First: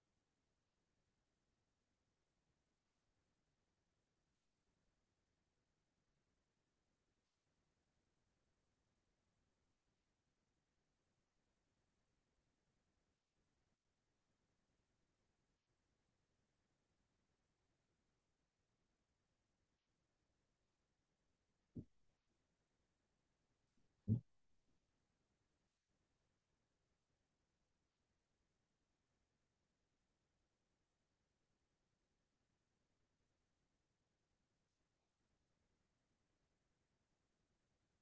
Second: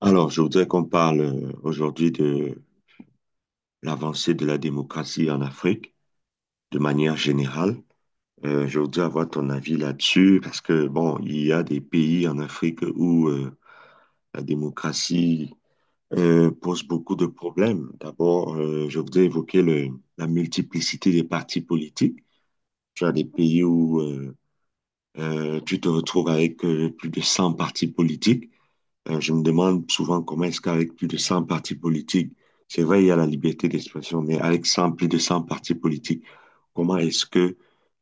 Alors, je voudrais qu'on parle aujourd'hui de l'avancée de la démocratie en Afrique de manière générale. Je voudrais avoir ton avis là-dessus parce que, bon, il y a des pays en Afrique où la démocratie pose beaucoup de problèmes. D'abord, je voudrais la multiplicité des partis politiques. Tu as des pays où tu te retrouves avec plus de 100 partis politiques. Je me demande souvent comment est-ce qu'avec plus de 100 partis politiques, c'est vrai, il y a la liberté d'expression, mais avec 100 plus de 100 partis politiques, comment est-ce que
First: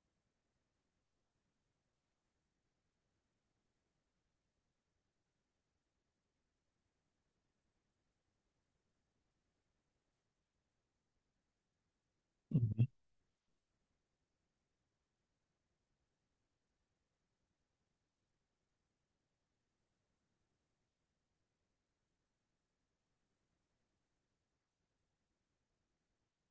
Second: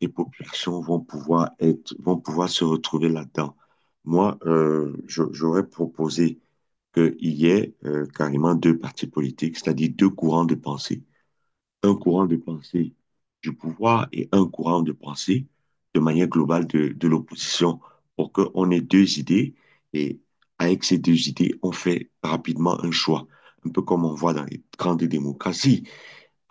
les populations vont pouvoir être, vont pouvoir se retrouver là-dedans? Moi, j'aurais proposé qu'il y ait carrément deux partis politiques, c'est-à-dire deux courants de pensée, un courant de Mhm. pensée du pouvoir et un courant de pensée de manière globale de l'opposition, pour qu'on ait deux idées, et avec ces deux idées, on fait rapidement un choix. Un peu comme on voit dans les grandes démocraties.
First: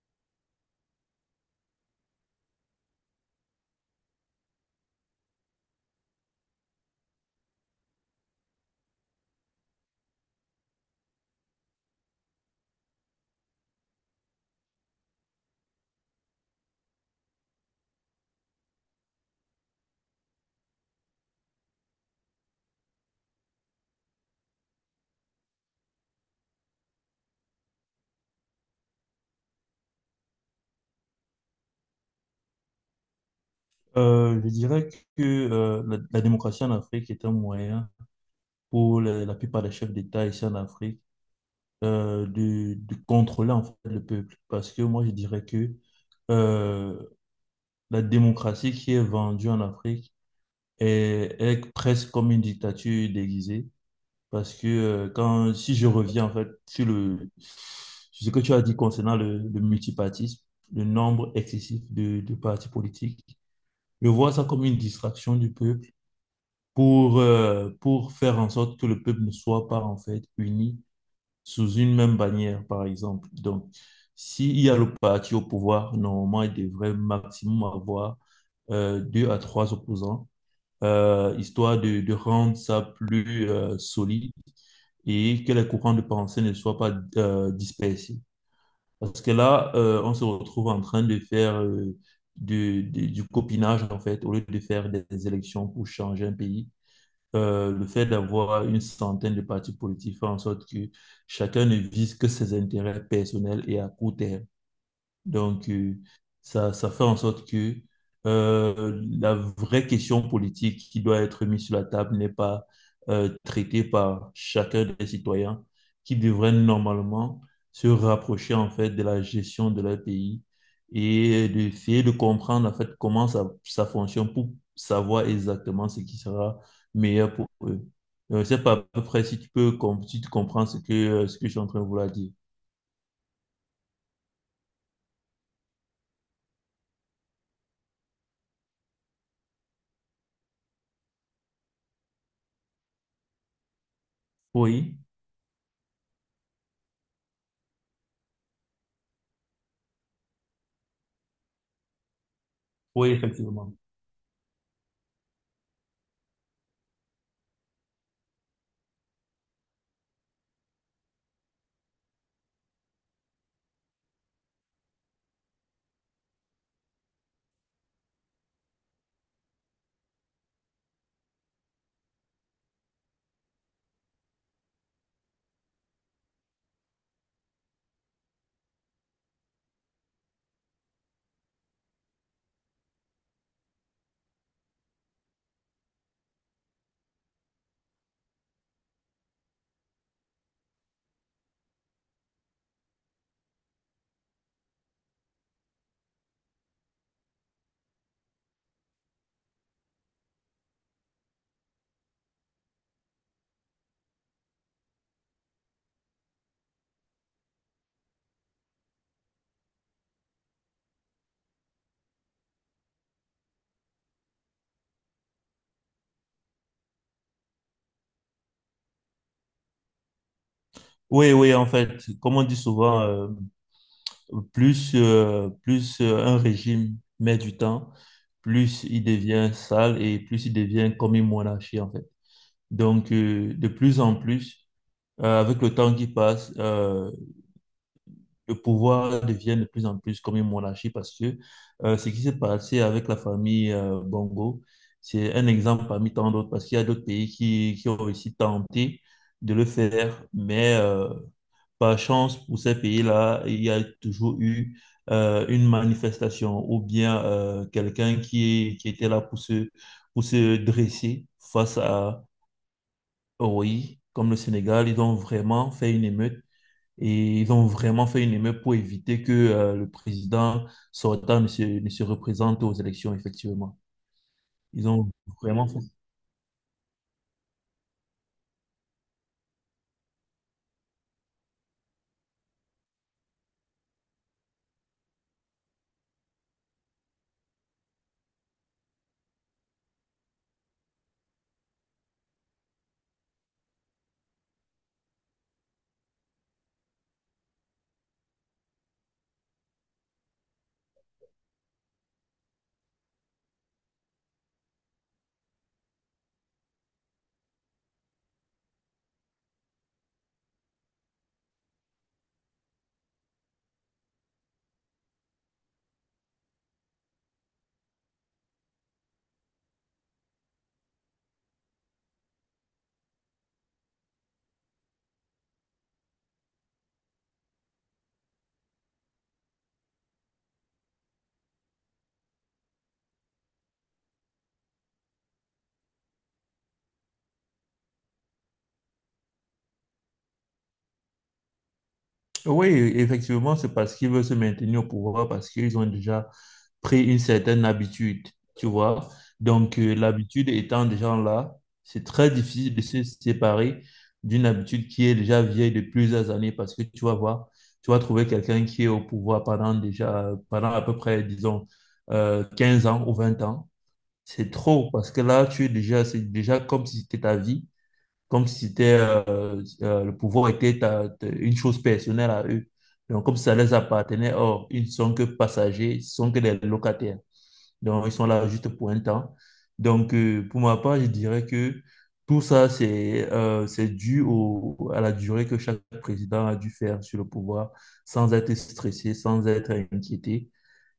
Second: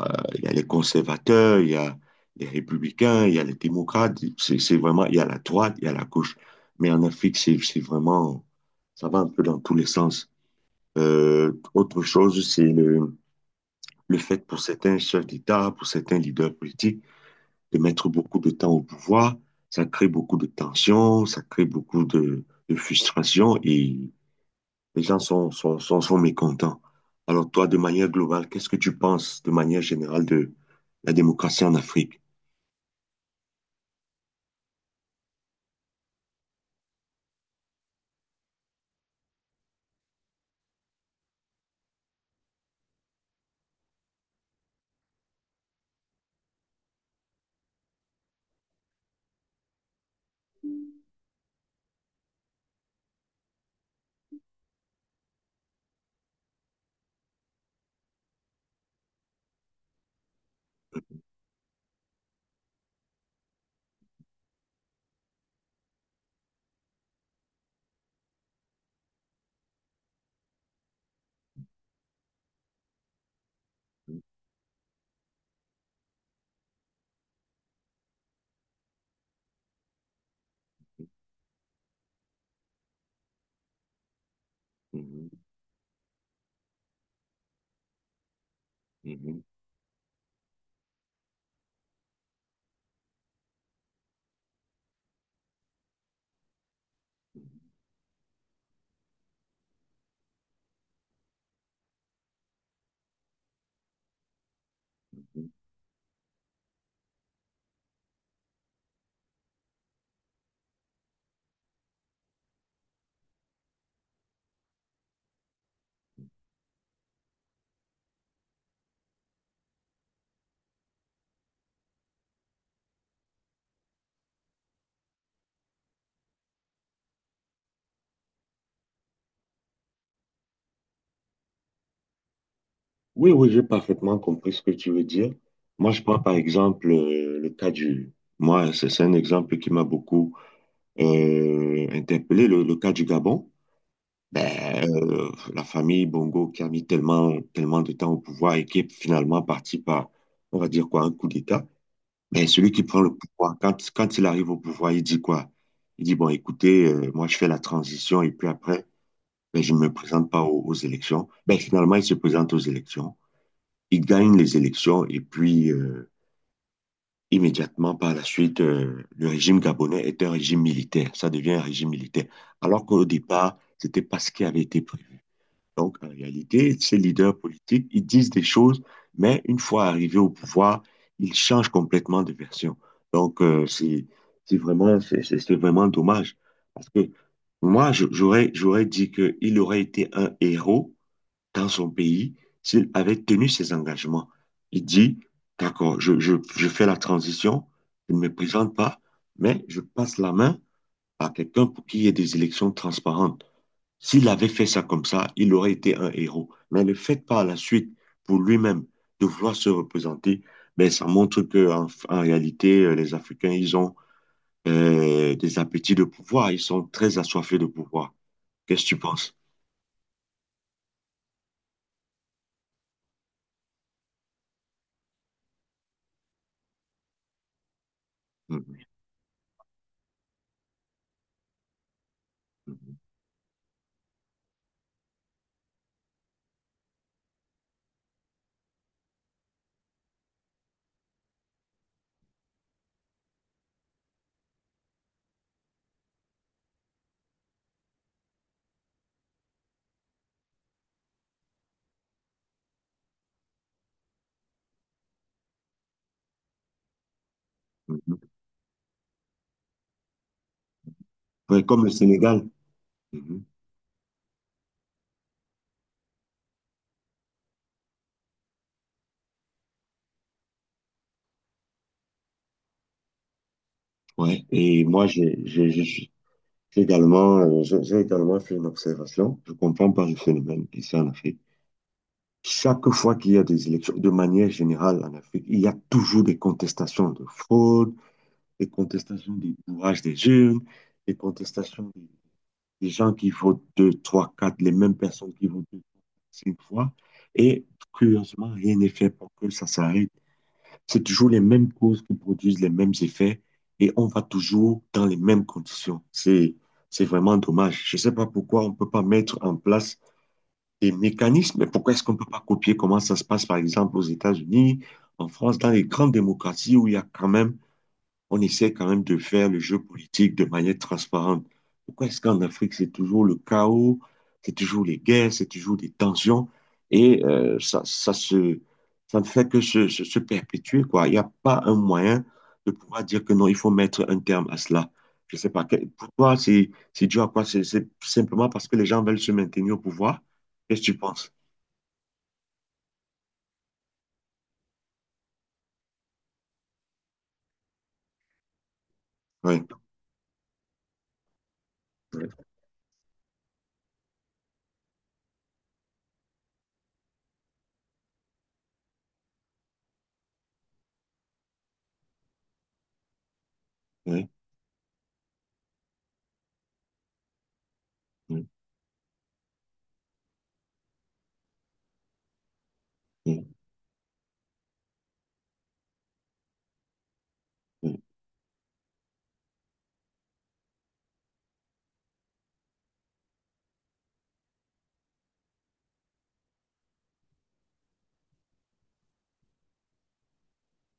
Il y a les conservateurs, il y a les républicains, il y a les démocrates. C'est vraiment, il y a la droite, il y a la gauche. Mais en Afrique, c'est vraiment, ça va un peu dans tous les sens. Autre chose, c'est le fait pour certains chefs d'État, pour certains leaders politiques, de mettre beaucoup de temps au pouvoir, ça crée beaucoup de tensions, ça crée beaucoup de frustration, et les gens sont mécontents. Alors toi, de manière globale, qu'est-ce que tu penses de manière générale de la démocratie en Afrique? Je dirais que la, la démocratie en Afrique est un moyen pour la plupart des chefs d'État ici en Afrique, de contrôler en fait le peuple. Parce que moi, je dirais que euh, la démocratie qui est vendue en Afrique est presque comme une dictature déguisée. Parce que si je reviens en fait sur sur ce que tu as dit concernant le multipartisme, le nombre excessif de partis politiques, je vois ça comme une distraction du peuple pour faire en sorte que le peuple ne soit pas en fait uni sous une même bannière, par exemple. Donc, s'il y a le parti au pouvoir, normalement, il devrait maximum avoir deux à trois opposants, histoire de rendre ça plus solide, Mhm, et que les courants de pensée ne soient pas dispersés. Parce que mhm. là, on se retrouve en train de faire du copinage, en fait, au lieu de faire des élections pour changer un pays. Le fait d'avoir une centaine de partis politiques fait en sorte que chacun ne vise que ses intérêts personnels et à court terme. Donc, ça fait en sorte que la vraie question politique qui doit être mise sur la table n'est pas traitée par chacun des citoyens qui devraient normalement se rapprocher en fait de la gestion de leur pays et d'essayer de comprendre en fait comment ça fonctionne pour savoir exactement ce qui sera meilleur pour eux. Je sais pas à peu près si tu peux si tu comprends ce que je suis en train de vouloir dire. Oui, oui, j'ai parfaitement compris ce que tu veux dire. Moi, je prends par exemple le cas du... Moi, c'est un exemple qui m'a beaucoup interpellé, le cas du Gabon. Ben, Oui, la famille Bongo qui a mis tellement, tellement de temps au pouvoir et qui est finalement parti par, on va dire quoi, un coup d'État. Mais celui qui prend oui, le pouvoir, effectivement. Quand il arrive au pouvoir, il dit quoi? Il dit, bon, écoutez, moi je fais la transition et puis après, ben, je ne me présente pas aux élections. Ben, finalement, il se présente aux élections. Il gagne les élections et puis immédiatement par la suite, le régime gabonais est un régime militaire. Ça devient un régime militaire. Alors qu'au départ, c'était pas ce qui avait été prévu. Donc, en réalité, ces leaders politiques, ils disent des choses, mais une fois arrivés au pouvoir, ils changent complètement de version. Donc, c'est vraiment dommage. Parce que moi, j'aurais dit qu'il aurait été un héros dans son pays s'il avait tenu ses engagements. Il dit, d'accord, je fais la transition, je ne me présente pas, mais je passe la main à quelqu'un pour qu'il y ait des élections transparentes. S'il avait fait ça comme ça, il aurait été un héros. Mais le fait par la suite, pour lui-même, de vouloir se représenter, ben, ça montre que en réalité, les Africains, ils ont des appétits de pouvoir. Ils sont très assoiffés de pouvoir. Qu'est-ce que tu penses? Oui, oui, en fait, comme on dit souvent, plus un régime met du temps, Mhm, plus il devient sale et plus il devient comme une monarchie, en fait. mhm, Donc, de plus en plus, avec le temps qui passe, le pouvoir devient de plus en plus comme une monarchie parce que ce qui s'est passé avec la famille Bongo, c'est un exemple parmi tant d'autres parce qu'il y a d'autres pays qui ont aussi tenté de le faire, mais... par chance, pour ces pays-là, il y a toujours eu une manifestation ou bien quelqu'un mhm. Qui était là pour se dresser Ouais, face comme le à, Sénégal. Mhm. oui, comme le Sénégal, ils ont vraiment fait une émeute et ils ont vraiment fait une émeute pour éviter que le président sortant ne se, ne se représente aux élections, effectivement. Ouais. Et Ils moi, ont vraiment fait. J'ai également, j'ai également fait une observation. Je comprends pas le phénomène ici en Afrique. Chaque fois qu'il y a des élections, de manière générale en Afrique, il y a toujours des contestations de fraude, des contestations du bourrage des jeunes, des contestations des gens qui votent deux, trois, quatre, les mêmes personnes qui votent deux, cinq fois. Et curieusement, rien n'est fait pour que ça s'arrête. C'est toujours les mêmes causes qui produisent les mêmes effets et on va toujours dans les mêmes conditions. C'est vraiment dommage. Je ne sais pas pourquoi on ne peut pas mettre en place des mécanismes. Pourquoi est-ce qu'on ne peut pas copier comment ça se passe, par exemple, aux États-Unis, en France, dans les grandes démocraties où il y a quand même, on essaie quand même de faire le jeu politique de manière transparente. Pourquoi est-ce qu'en Afrique, c'est toujours le chaos, c'est toujours les guerres, c'est toujours des tensions, et ça ne fait que se perpétuer, quoi. Il n'y a pas un moyen de pouvoir dire que non, il faut mettre un terme à cela. Je ne sais pas, pour toi, c'est dû à quoi? C'est simplement parce que les gens veulent se maintenir au pouvoir? Qu'est-ce que tu penses? Oui, effectivement, c'est parce qu'ils veulent se maintenir au pouvoir, parce qu'ils ont déjà pris une certaine habitude, tu vois. Oui, Donc, l'habitude étant déjà là, c'est oui, très difficile de se séparer d'une habitude qui est déjà vieille de plusieurs années, parce que tu vas voir, tu vas trouver quelqu'un qui est au pouvoir pendant déjà, pendant à peu près, disons, 15 ans ou 20 ans. oui, C'est trop, parce que là, tu es déjà, c'est déjà comme si c'était ta vie, comme si c'était le pouvoir était une chose personnelle à eux. Donc, comme si oui, ça les appartenait, or, ils ne sont que passagers, ils ne sont que des locataires. oui. Donc, ils sont là juste pour un temps. Donc, pour ma part, je dirais que tout ça, c'est dû au, à la durée que chaque président a dû faire sur le pouvoir sans être stressé, sans être inquiété.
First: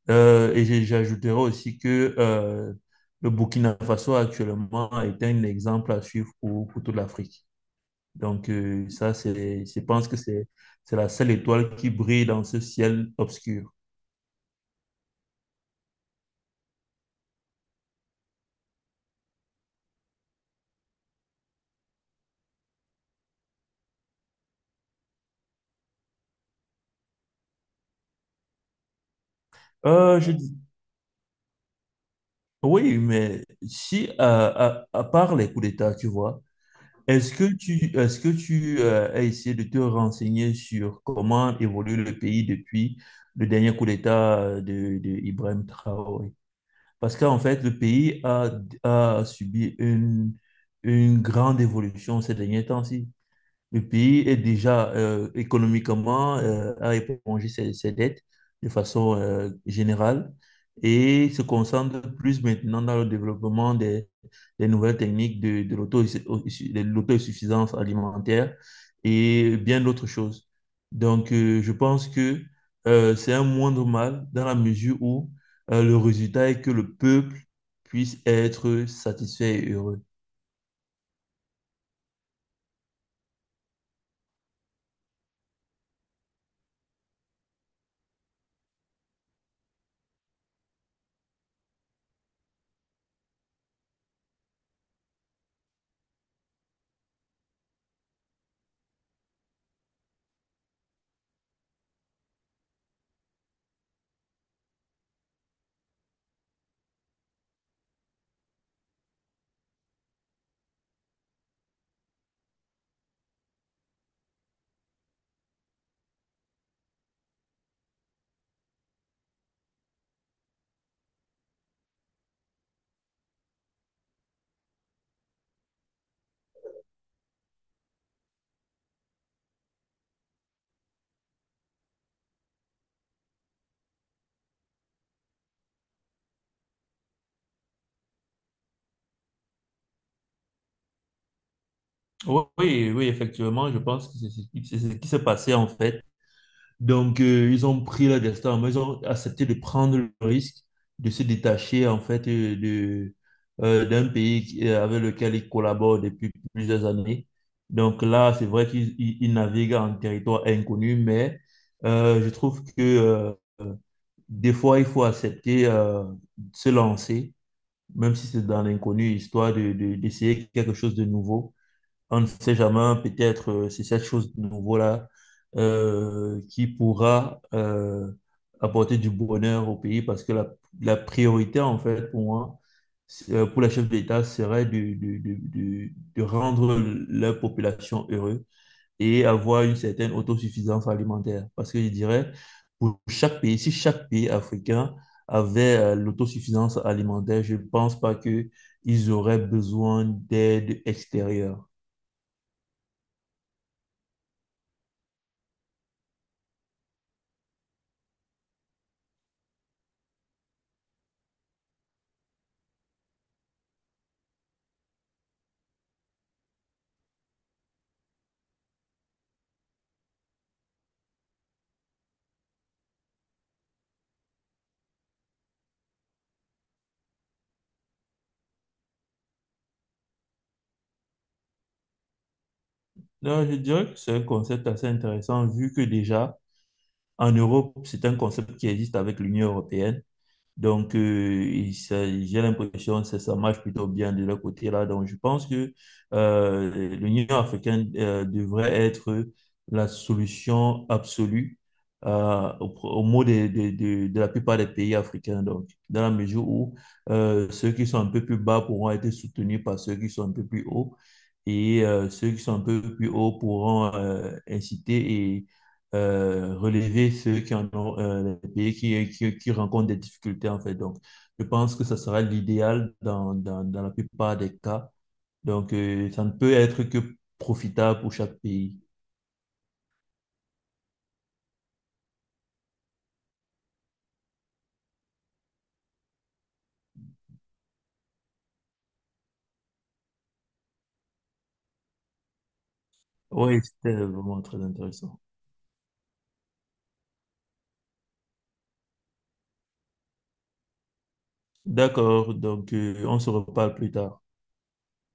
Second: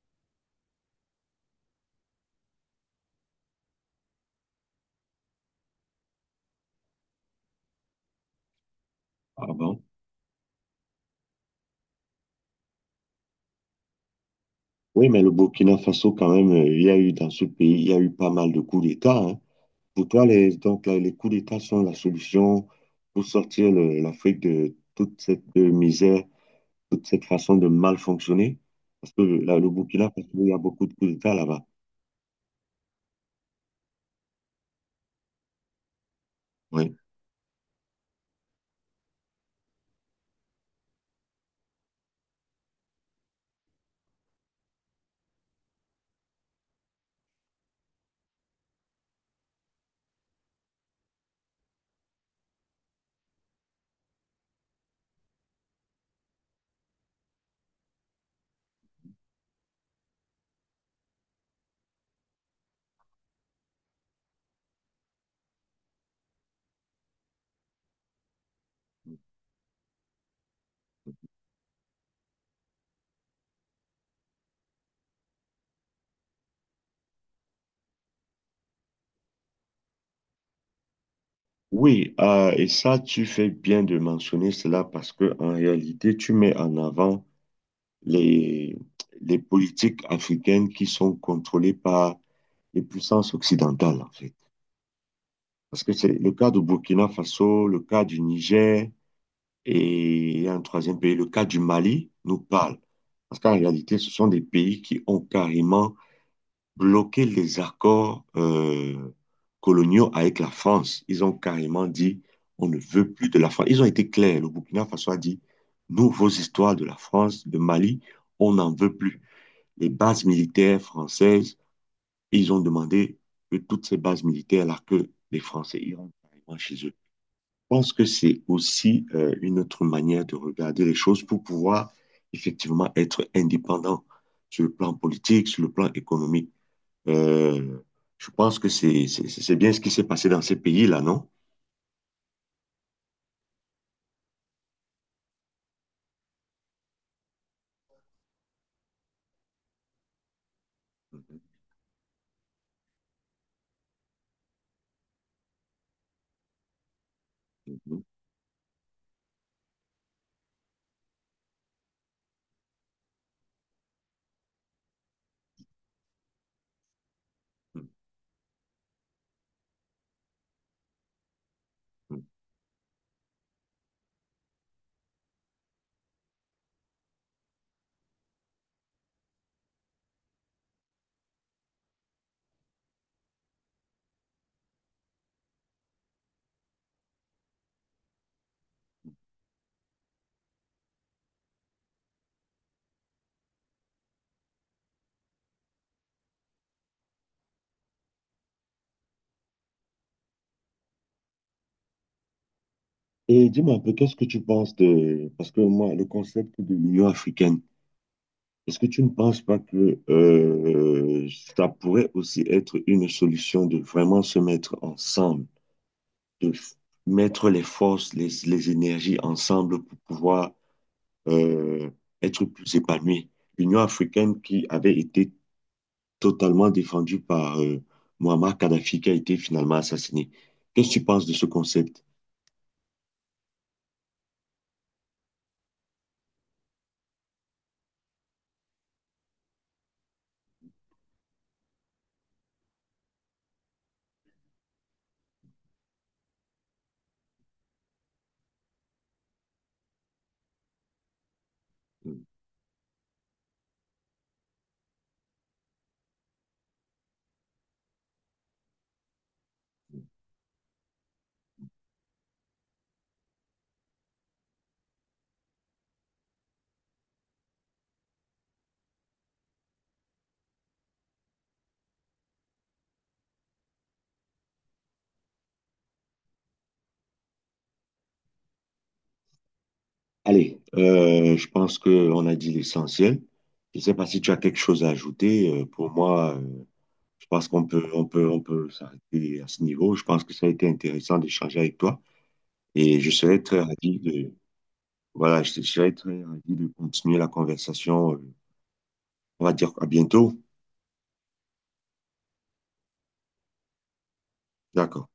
J'ajouterais aussi que le Burkina Faso actuellement est un exemple à suivre pour toute l'Afrique. Donc, ça, Ah c'est, je bon? pense que c'est la seule étoile qui brille dans ce ciel obscur. Oui, mais le Burkina Faso, quand même, il y a eu dans ce pays, il y a eu pas mal de coups d'État, hein. Pour toi, les, donc, là, les coups d'État sont la solution pour sortir l'Afrique de toute cette misère, toute cette façon de mal fonctionner? Parce que là, le Burkina Euh, Faso, je il y dis- a beaucoup de coups d'État là-bas. oui, mais si, à part les coups d'État, tu vois, Oui, est-ce que tu as essayé de te renseigner sur comment évolue le pays depuis le dernier coup d'État de Ibrahim Traoré? Parce qu'en fait, a subi une grande évolution ces derniers temps-ci. Le pays est déjà économiquement à éponger ses dettes de façon générale et se concentre plus maintenant dans le développement des nouvelles techniques de l'auto, de l'autosuffisance alimentaire et bien d'autres choses. Donc, je pense que c'est un moindre mal dans la mesure où le résultat est que le peuple puisse être satisfait et heureux. oui et ça, tu fais bien de mentionner cela parce que en réalité, tu mets en avant les, les politiques africaines qui sont contrôlées par les puissances occidentales. Parce que c'est le cas du Burkina Faso, le cas du Niger, et il y a un troisième pays, le cas du Mali, nous parle. Parce qu'en réalité, ce sont des pays qui ont carrément bloqué les accords coloniaux avec la France. Ils ont carrément dit, on ne veut plus de la France. Ils ont été clairs. Le Burkina Faso a dit, nous, vos histoires de la France, de Mali, on n'en veut plus. Les bases militaires françaises, ils ont demandé que toutes ces bases militaires-là, que les Français iront carrément chez eux. Pense que c'est aussi une autre manière de regarder les choses pour pouvoir effectivement être indépendant sur le plan politique, sur le plan économique. Euh, je pense que c'est bien ce qui s'est passé dans ces pays-là, non? Oui, oui, oui, effectivement, je pense que c'est ce qui s'est passé en fait. Donc, ils ont pris leur destin en main, ils ont accepté de prendre le risque de se détacher en fait d'un pays avec lequel ils collaborent depuis plusieurs années. Donc là, c'est vrai ils naviguent en territoire inconnu, mais je trouve que des fois, il faut accepter de se lancer, même si c'est dans l'inconnu, histoire d'essayer quelque chose de nouveau. On ne sait jamais, peut-être c'est cette chose de nouveau-là qui pourra apporter du bonheur au pays parce que la priorité, en fait, pour moi, pour les chefs d'État, serait de rendre la population heureuse et avoir une certaine autosuffisance alimentaire. Parce que je dirais, pour chaque pays, si chaque pays africain avait l'autosuffisance alimentaire, je ne pense pas que ils auraient besoin d'aide extérieure. Et dis-moi un peu, qu'est-ce que tu penses de... Parce que moi, le concept de l'Union africaine, est-ce que tu ne penses pas que ça pourrait aussi être une solution de vraiment se mettre ensemble? de f- Mettre les forces, les énergies ensemble pour pouvoir euh, être plus épanoui. L'Union africaine qui avait été totalement défendue par Muammar Kadhafi qui a été finalement assassiné. Qu'est-ce que tu penses de ce concept? Donc, je dirais que c'est un concept assez intéressant vu que déjà en Europe, c'est un concept qui existe avec l'Union européenne. Donc, j'ai l'impression que ça marche plutôt bien de leur côté là. Donc, je pense que euh, l'Union africaine devrait être la solution absolue au mot de la plupart des pays africains. Donc, dans la mesure où ceux qui sont un peu plus bas pourront être soutenus par ceux qui sont un peu plus hauts et ceux qui sont un peu plus hauts pourront inciter et relever ceux qui en ont, les pays qui rencontrent des difficultés, en fait. Donc, je pense que ça sera l'idéal dans, dans, dans la plupart des cas. Donc, ça ne peut être que profitable pour chaque pays. Allez, je pense qu'on a dit l'essentiel. Je ne sais pas si tu as quelque chose à ajouter. Pour moi, je pense qu'on peut s'arrêter à ce niveau. Je pense que ça a été intéressant d'échanger avec toi et je serais Oui, très c'était ravi de... vraiment très intéressant. Voilà, je serais très ravi de continuer la conversation. On va dire à bientôt. D'accord, donc on se reparle plus tard. D'accord.